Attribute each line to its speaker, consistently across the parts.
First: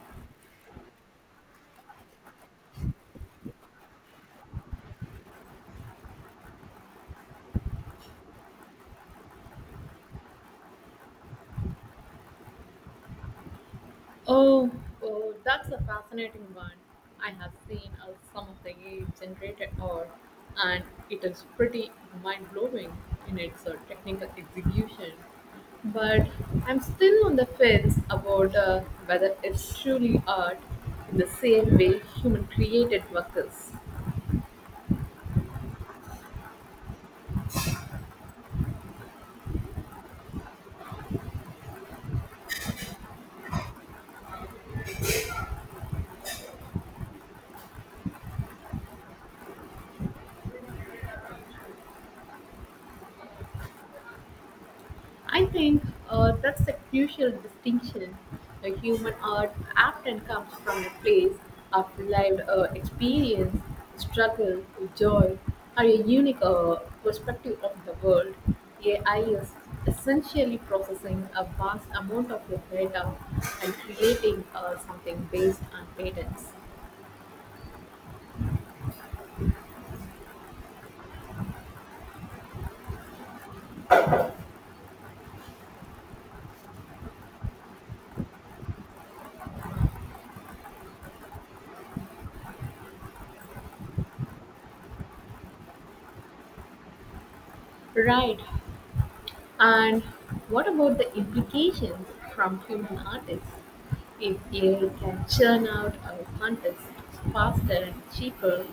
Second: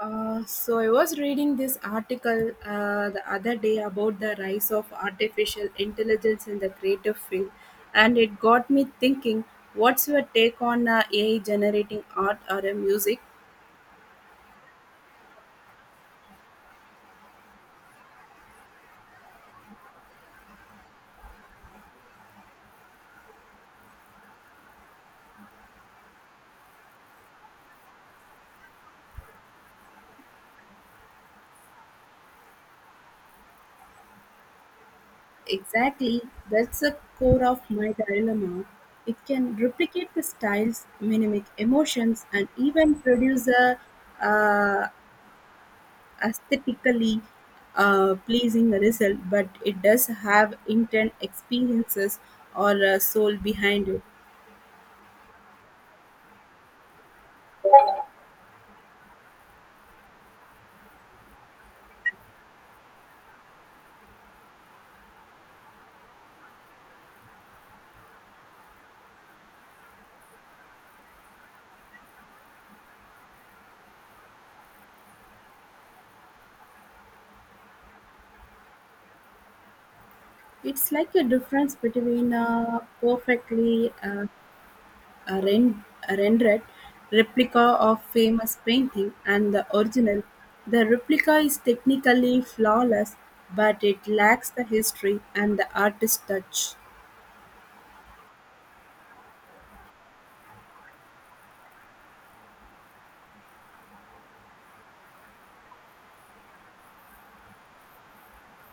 Speaker 1: So I was reading this article the other day about the rise of artificial intelligence in the creative field, and it got me thinking. What's your take on AI generating art or music?
Speaker 2: Oh, oh, that's a fascinating one. I have seen some of the AI generated art, and it is pretty mind blowing in its technical execution. But I'm still on the fence about whether it's truly art in the same way human created work is.
Speaker 1: Exactly, that's the core of my dilemma. It can replicate the styles, mimic emotions, and even produce a uh, aesthetically pleasing result, but it does have intent experiences or a soul behind it.
Speaker 2: I think that's a crucial distinction. The human art often comes from a place of lived experience, struggle, joy, or a unique perspective of the world. AI is essentially processing a vast amount of your data and creating something based on patterns.
Speaker 1: It's like a difference between a perfectly a rendered replica of famous painting and the original. The replica is technically flawless, but it lacks the history and the artist touch.
Speaker 2: Right. And what about the implications from human artists? If AI can churn out our content faster and cheaper,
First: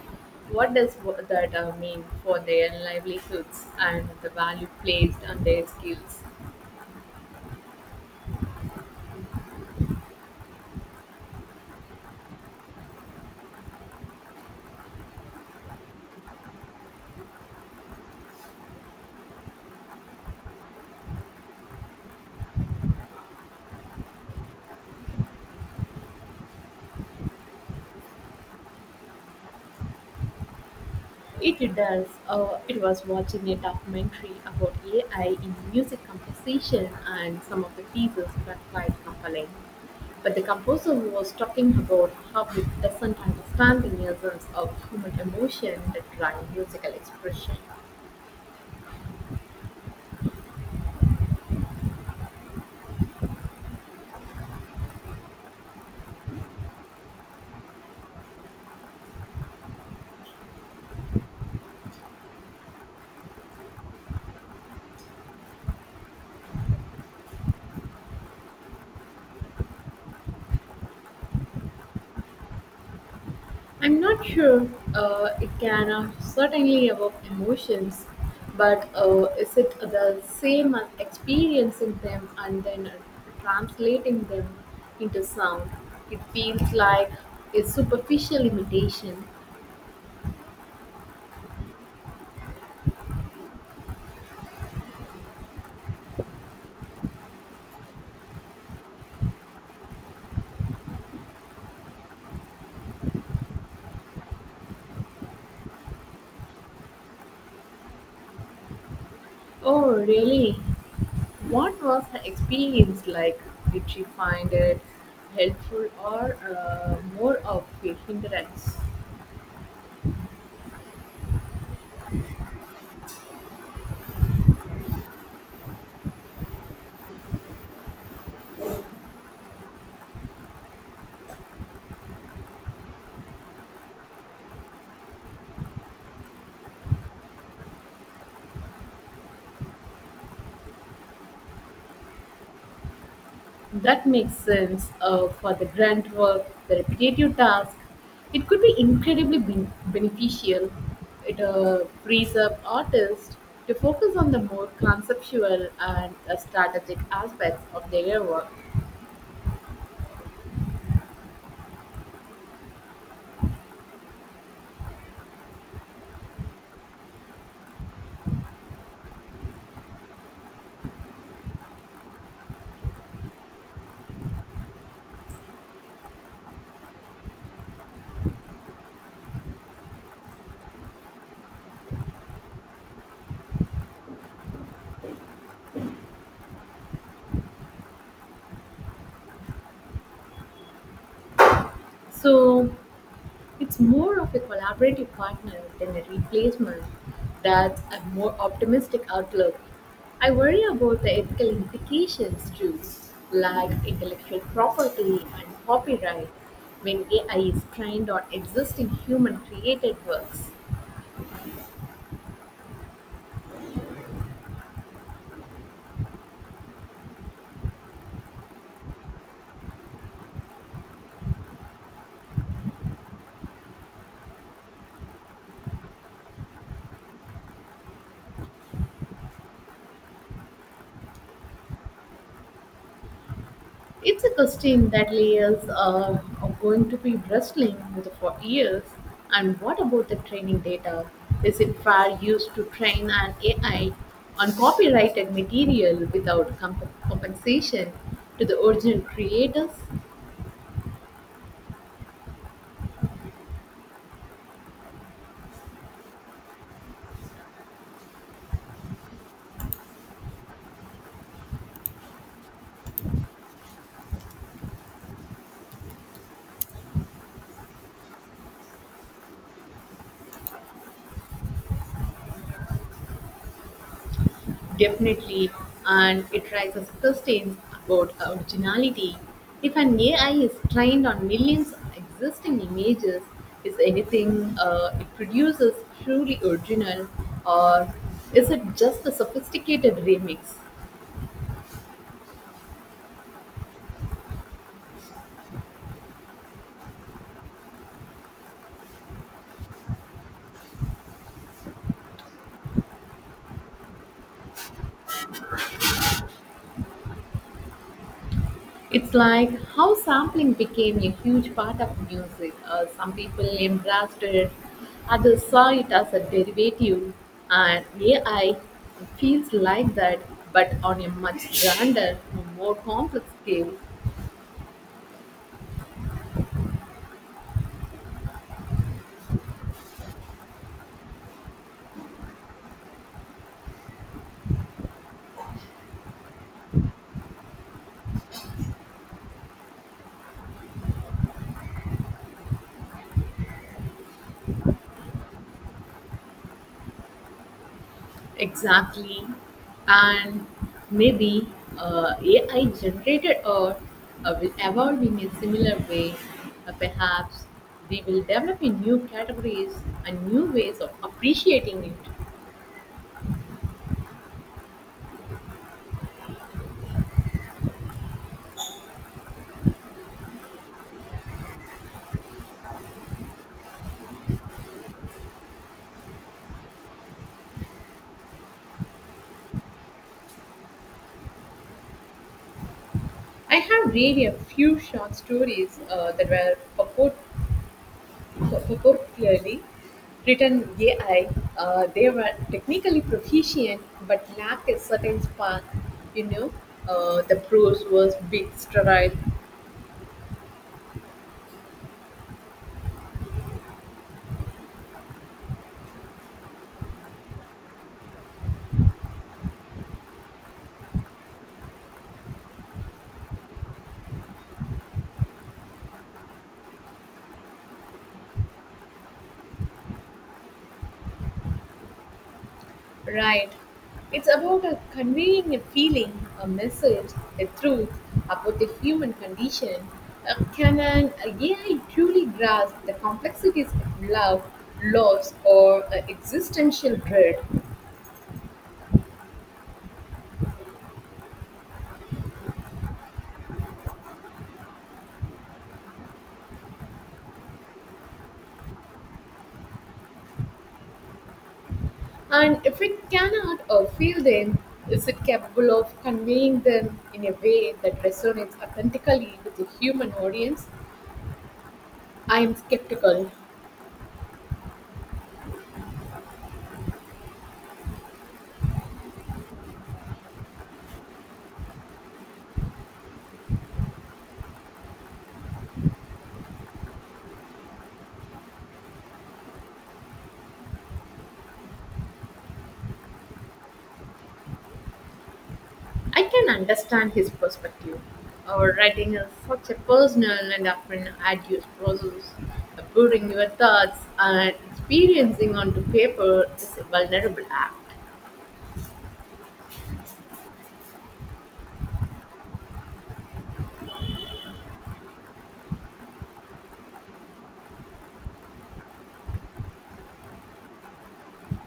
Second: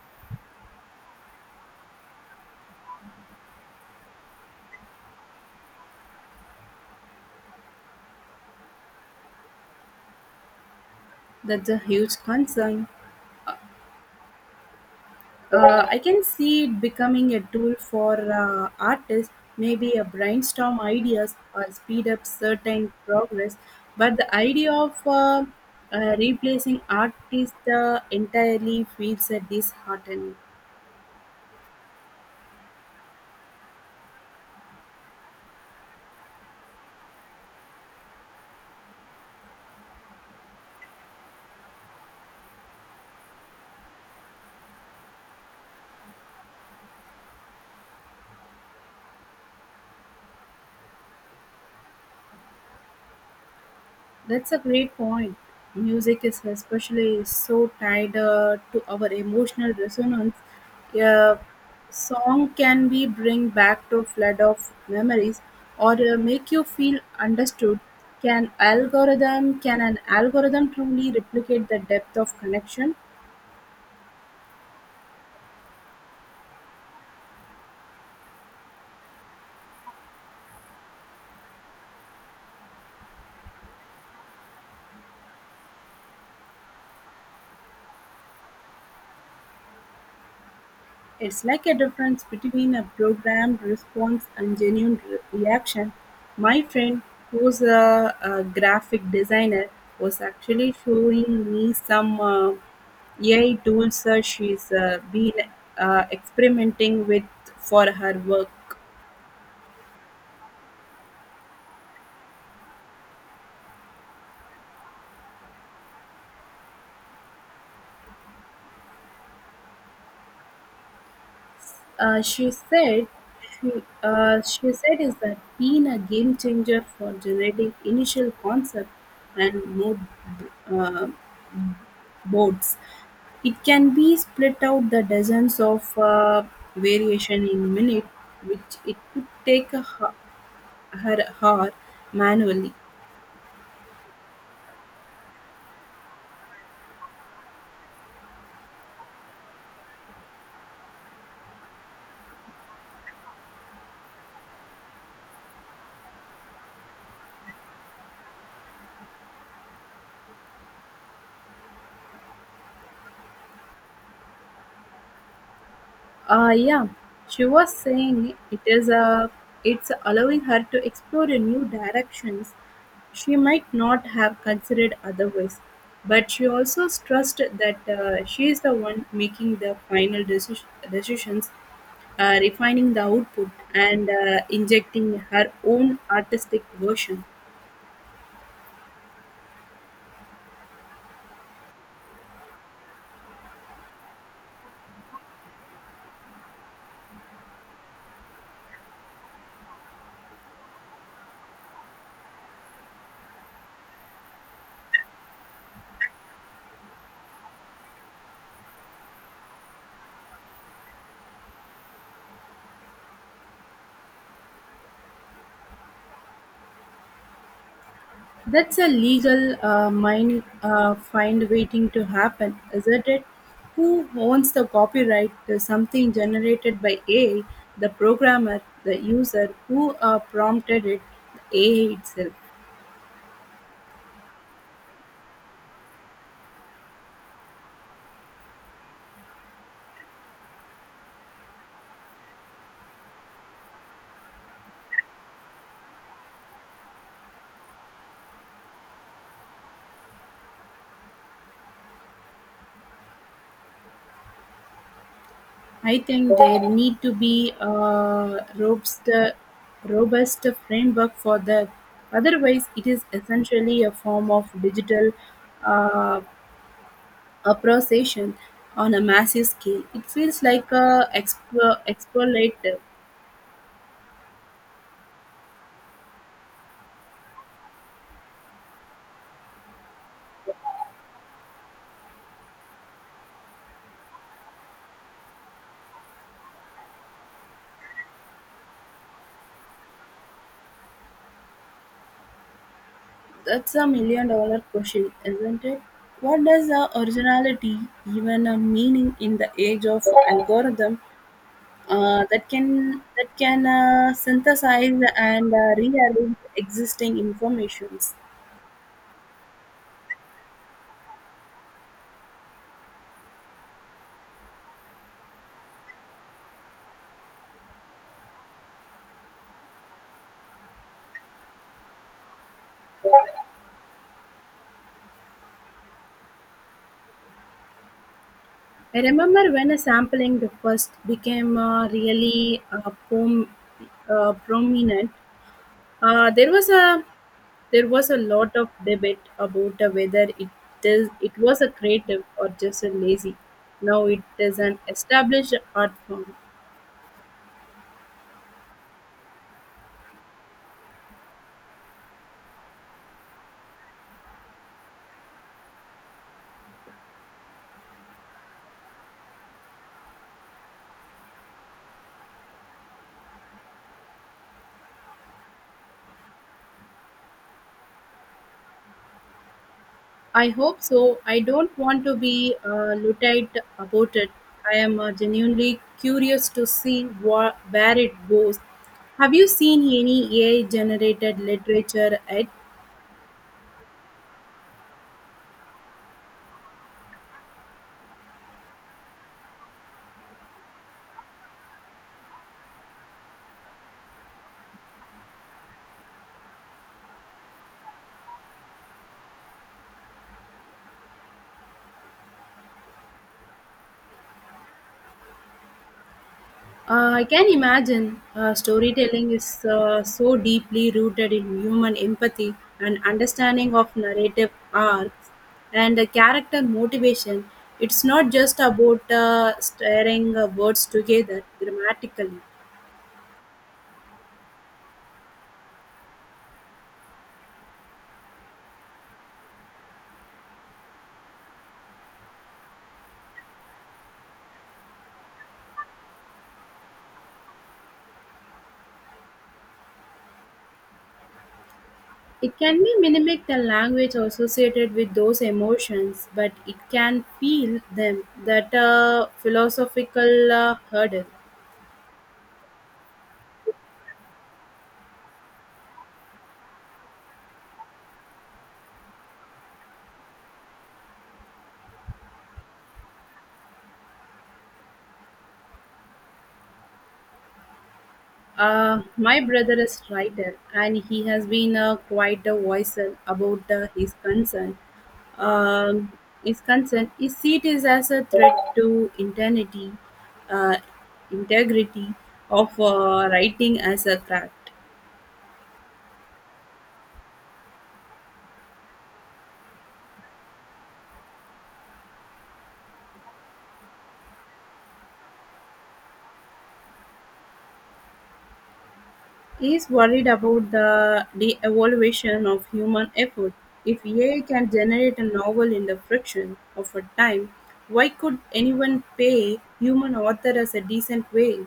Speaker 2: what does that mean for their livelihoods and the value placed on their skills?
Speaker 1: That's a huge concern. I can see it becoming a tool for artists, maybe a brainstorm ideas or speed up certain progress. But the idea of replacing artists entirely feels disheartening.
Speaker 2: It does. It was watching a documentary about AI in music composition, and some of the pieces were quite compelling. But the composer was talking about how it doesn't understand the nuances of human emotion that drive musical expression.
Speaker 1: That's a great point. Music is especially so tied to our emotional resonance. A song can be bring back to flood of memories or make you feel understood. Can an algorithm truly replicate the depth of connection?
Speaker 2: I'm not sure. It can certainly evoke emotions, but is it the same as experiencing them and then translating them into sound? It feels like a superficial imitation.
Speaker 1: It's like a difference between a programmed response and genuine reaction. My friend, who's a graphic designer, was actually showing me some AI tools she's been experimenting with for her work.
Speaker 2: Oh, really? What was the experience like? Did she find it helpful or more of a hindrance?
Speaker 1: Uh, she said she, she said is that been a game changer for generating initial concept and mode uh, boards. It can be split out the dozens of variation in minute, which it could take her hour manually.
Speaker 2: That makes sense for the grunt work, the repetitive task. It could be incredibly beneficial. It frees up artists to focus on the more conceptual and strategic aspects of their work.
Speaker 1: Yeah, she was saying it's allowing her to explore a new directions she might not have considered otherwise. But she also stressed that she is the one making the final decisions, refining the output, and injecting her own artistic version.
Speaker 2: So, it's more of a collaborative partner than a replacement. That's a more optimistic outlook. I worry about the ethical implications too, like intellectual property and copyright when AI is trained on existing human created works.
Speaker 1: That's a legal mine find waiting to happen, isn't it? Who owns the copyright to something generated by AI? The programmer, the user who prompted it, the AI itself.
Speaker 2: It's a costume that layers are going to be wrestling with for years. And what about the training data? Is it fair used to train an AI on copyrighted material without compensation to the original creators?
Speaker 1: I think there need to be a robust framework for that. Otherwise, it is essentially a form of digital uh, a procession on a massive scale. It feels like a explorative.
Speaker 2: Definitely, and it raises questions about originality. If an AI is trained on millions of existing images, is anything it produces truly original, or is it just a sophisticated remix?
Speaker 1: That's a million dollar question, isn't it? What does originality even meaning in the age of algorithm that can synthesize and rearrange existing informations?
Speaker 2: It's like how sampling became a huge part of music. Some people embraced it, others saw it as a derivative, and AI feels like that, but on a much grander, more complex scale.
Speaker 1: I remember when a sampling the first became really prominent. Uh, there was a there was a lot of debate about whether it was a creative or just a lazy. Now it is an established art form.
Speaker 2: Exactly. And maybe AI generated art will evolve in a similar way. Perhaps we will develop a new categories and new ways of appreciating it.
Speaker 1: I hope so. I don't want to be luddite about it. I am genuinely curious to see where it goes. Have you seen any AI generated literature yet?
Speaker 2: I have read a few short stories that were purportedly written AI. They were technically proficient but lacked a certain spark. You know, the prose was bit sterile.
Speaker 1: I can imagine storytelling is so deeply rooted in human empathy and understanding of narrative arcs and character motivation. It's not just about staring words together grammatically.
Speaker 2: Right. It's about conveying a feeling, a message, a truth about the human condition. Can an AI truly grasp the complexities of love, loss, or existential dread?
Speaker 1: It can be mimic the language associated with those emotions, but it can feel them that philosophical hurdle.
Speaker 2: And if it cannot feel them, is it capable of conveying them in a way that resonates authentically with the human audience? I am skeptical.
Speaker 1: My brother is writer, and he has been quite a vocal about his concern. Um, his seat is as a threat to integrity, uh, integrity of writing as a craft.
Speaker 2: I can understand his perspective. Our writing is such a personal and often arduous process. Putting your thoughts and experiencing onto paper is a vulnerable act.
Speaker 1: He is worried about the de-evaluation of human effort. If AI can generate a novel in the fraction of a time, why could anyone pay human author as a decent wage?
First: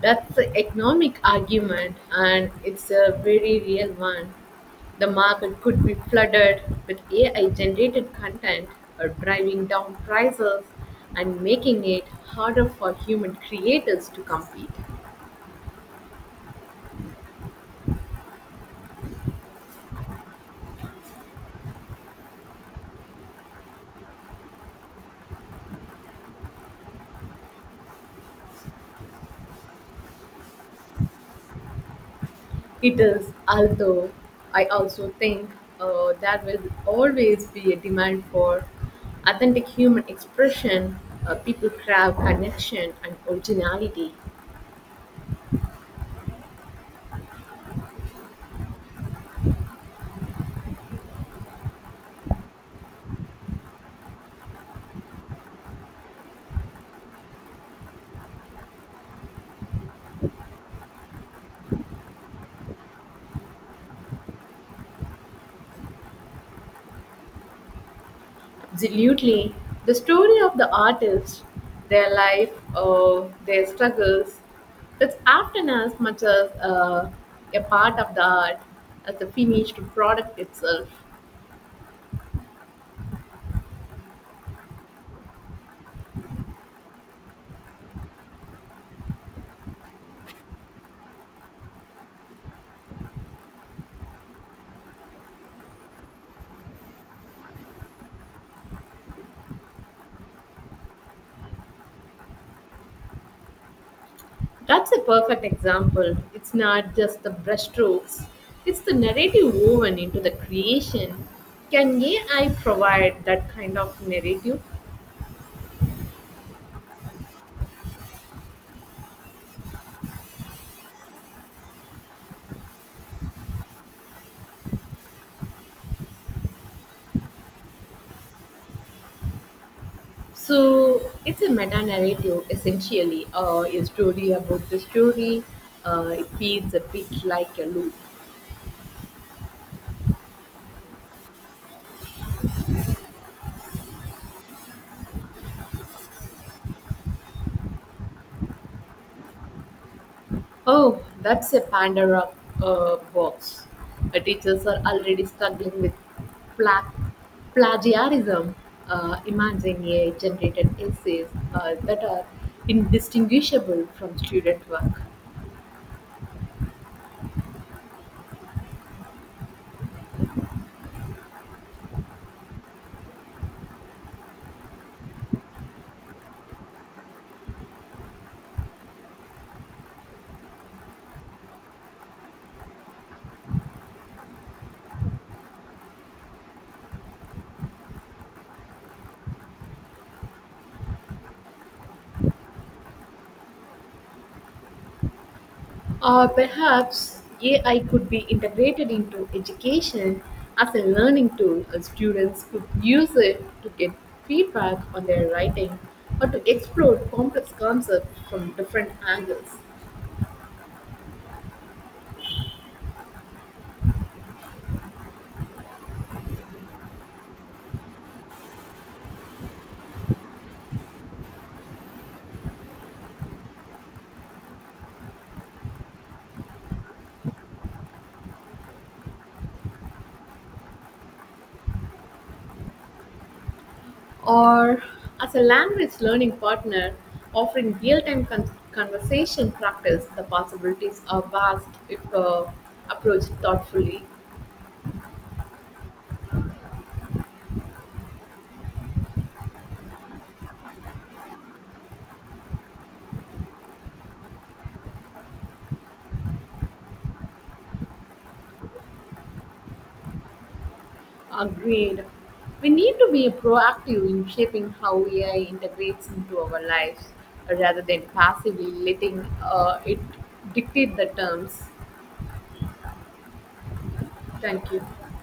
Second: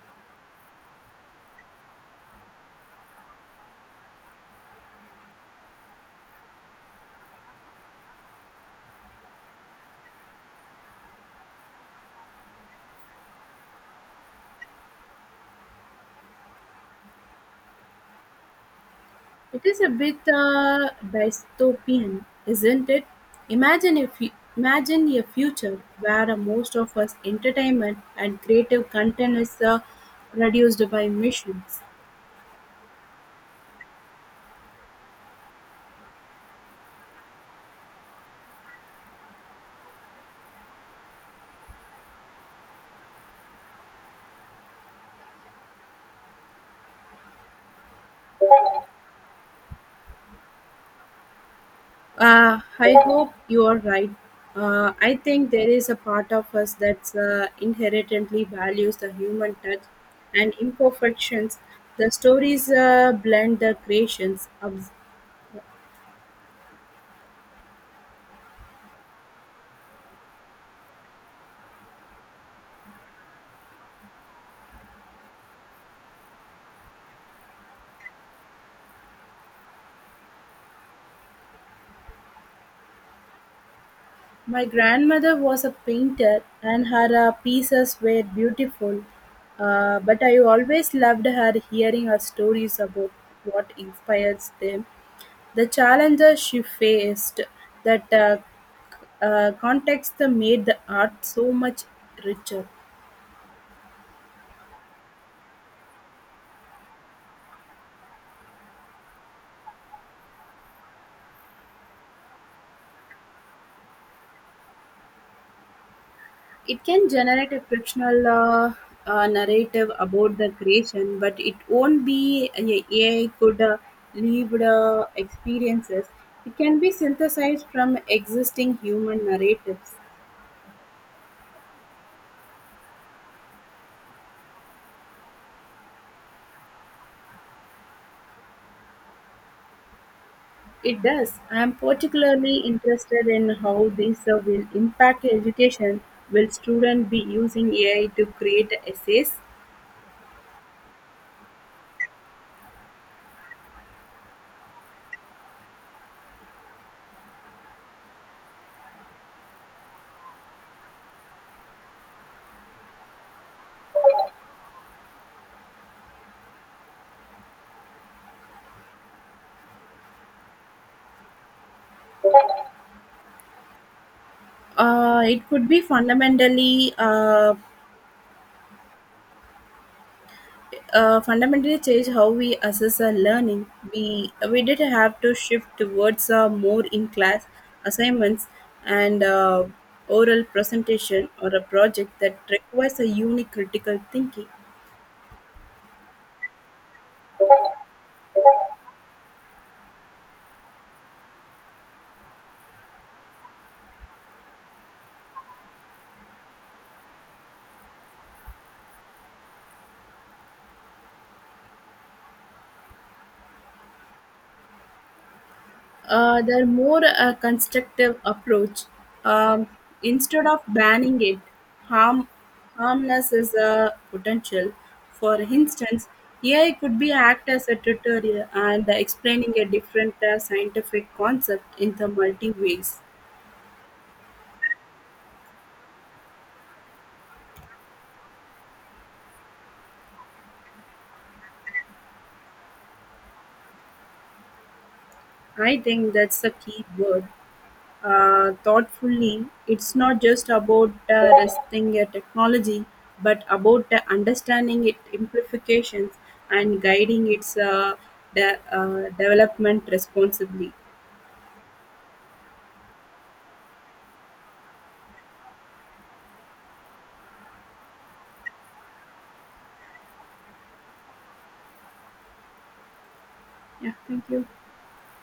Speaker 2: That's the economic argument, and it's a very real one. The market could be flooded with AI generated content or driving down prices and making it harder for human creators to compete.
Speaker 1: It is a bit dystopian, isn't it? Imagine if you, imagine a future where most of us entertainment and creative content is reduced by machines.
Speaker 2: It is, although I also think there will always be a demand for authentic human expression, people crave connection and originality.
Speaker 1: I hope you are right. I think there is a part of us that's inherently values the human touch and imperfections. The stories blend the creations, obs-
Speaker 2: Absolutely. The story of the artist, their life, their struggles, it's often as much as a part of the art as the finished product itself.
Speaker 1: My grandmother was a painter, and her pieces were beautiful. But I always loved her hearing her stories about what inspires them, the challenges she faced, that context that made the art so much richer.
Speaker 2: That's a perfect example. It's not just the brushstrokes, it's the narrative woven into the creation. Can AI provide that kind of narrative?
Speaker 1: It can generate a fictional narrative about the creation, but it won't be a AI could lived experiences. It can be synthesized from existing human narratives.
Speaker 2: So it's a meta narrative essentially, a story about the story. It feels a bit like a loop.
Speaker 1: It does. I am particularly interested in how this will impact education. Will students be using AI to create essays?
Speaker 2: Oh, that's a Pandora box. Teachers are already struggling with pla- plagiarism. Imagine AI generated essays that are indistinguishable from student work.
Speaker 1: It could be fundamentally change how we assess our learning. We did have to shift towards more in class assignments and oral presentation or a project that requires a unique critical thinking.
Speaker 2: Or perhaps AI could be integrated into education as a learning tool, and students could use it to get feedback on their writing or to explore complex concepts from different angles.
Speaker 1: They're more a constructive approach. Um, Instead of banning it, harm harmless is a potential. For instance, AI could be act as a tutorial and explaining a different scientific concept in the multi ways.
Speaker 2: Or as a language learning partner, offering real time conversation practice, the possibilities are vast if approached thoughtfully.
Speaker 1: I think that's a key word. Thoughtfully, it's not just about resisting a technology, but about understanding its implications and guiding its development responsibly.
Speaker 2: Agreed. We need to be proactive in shaping how AI integrates into our lives rather than passively letting it dictate the terms.
Speaker 1: Yeah, thank you.
Speaker 2: Thank you.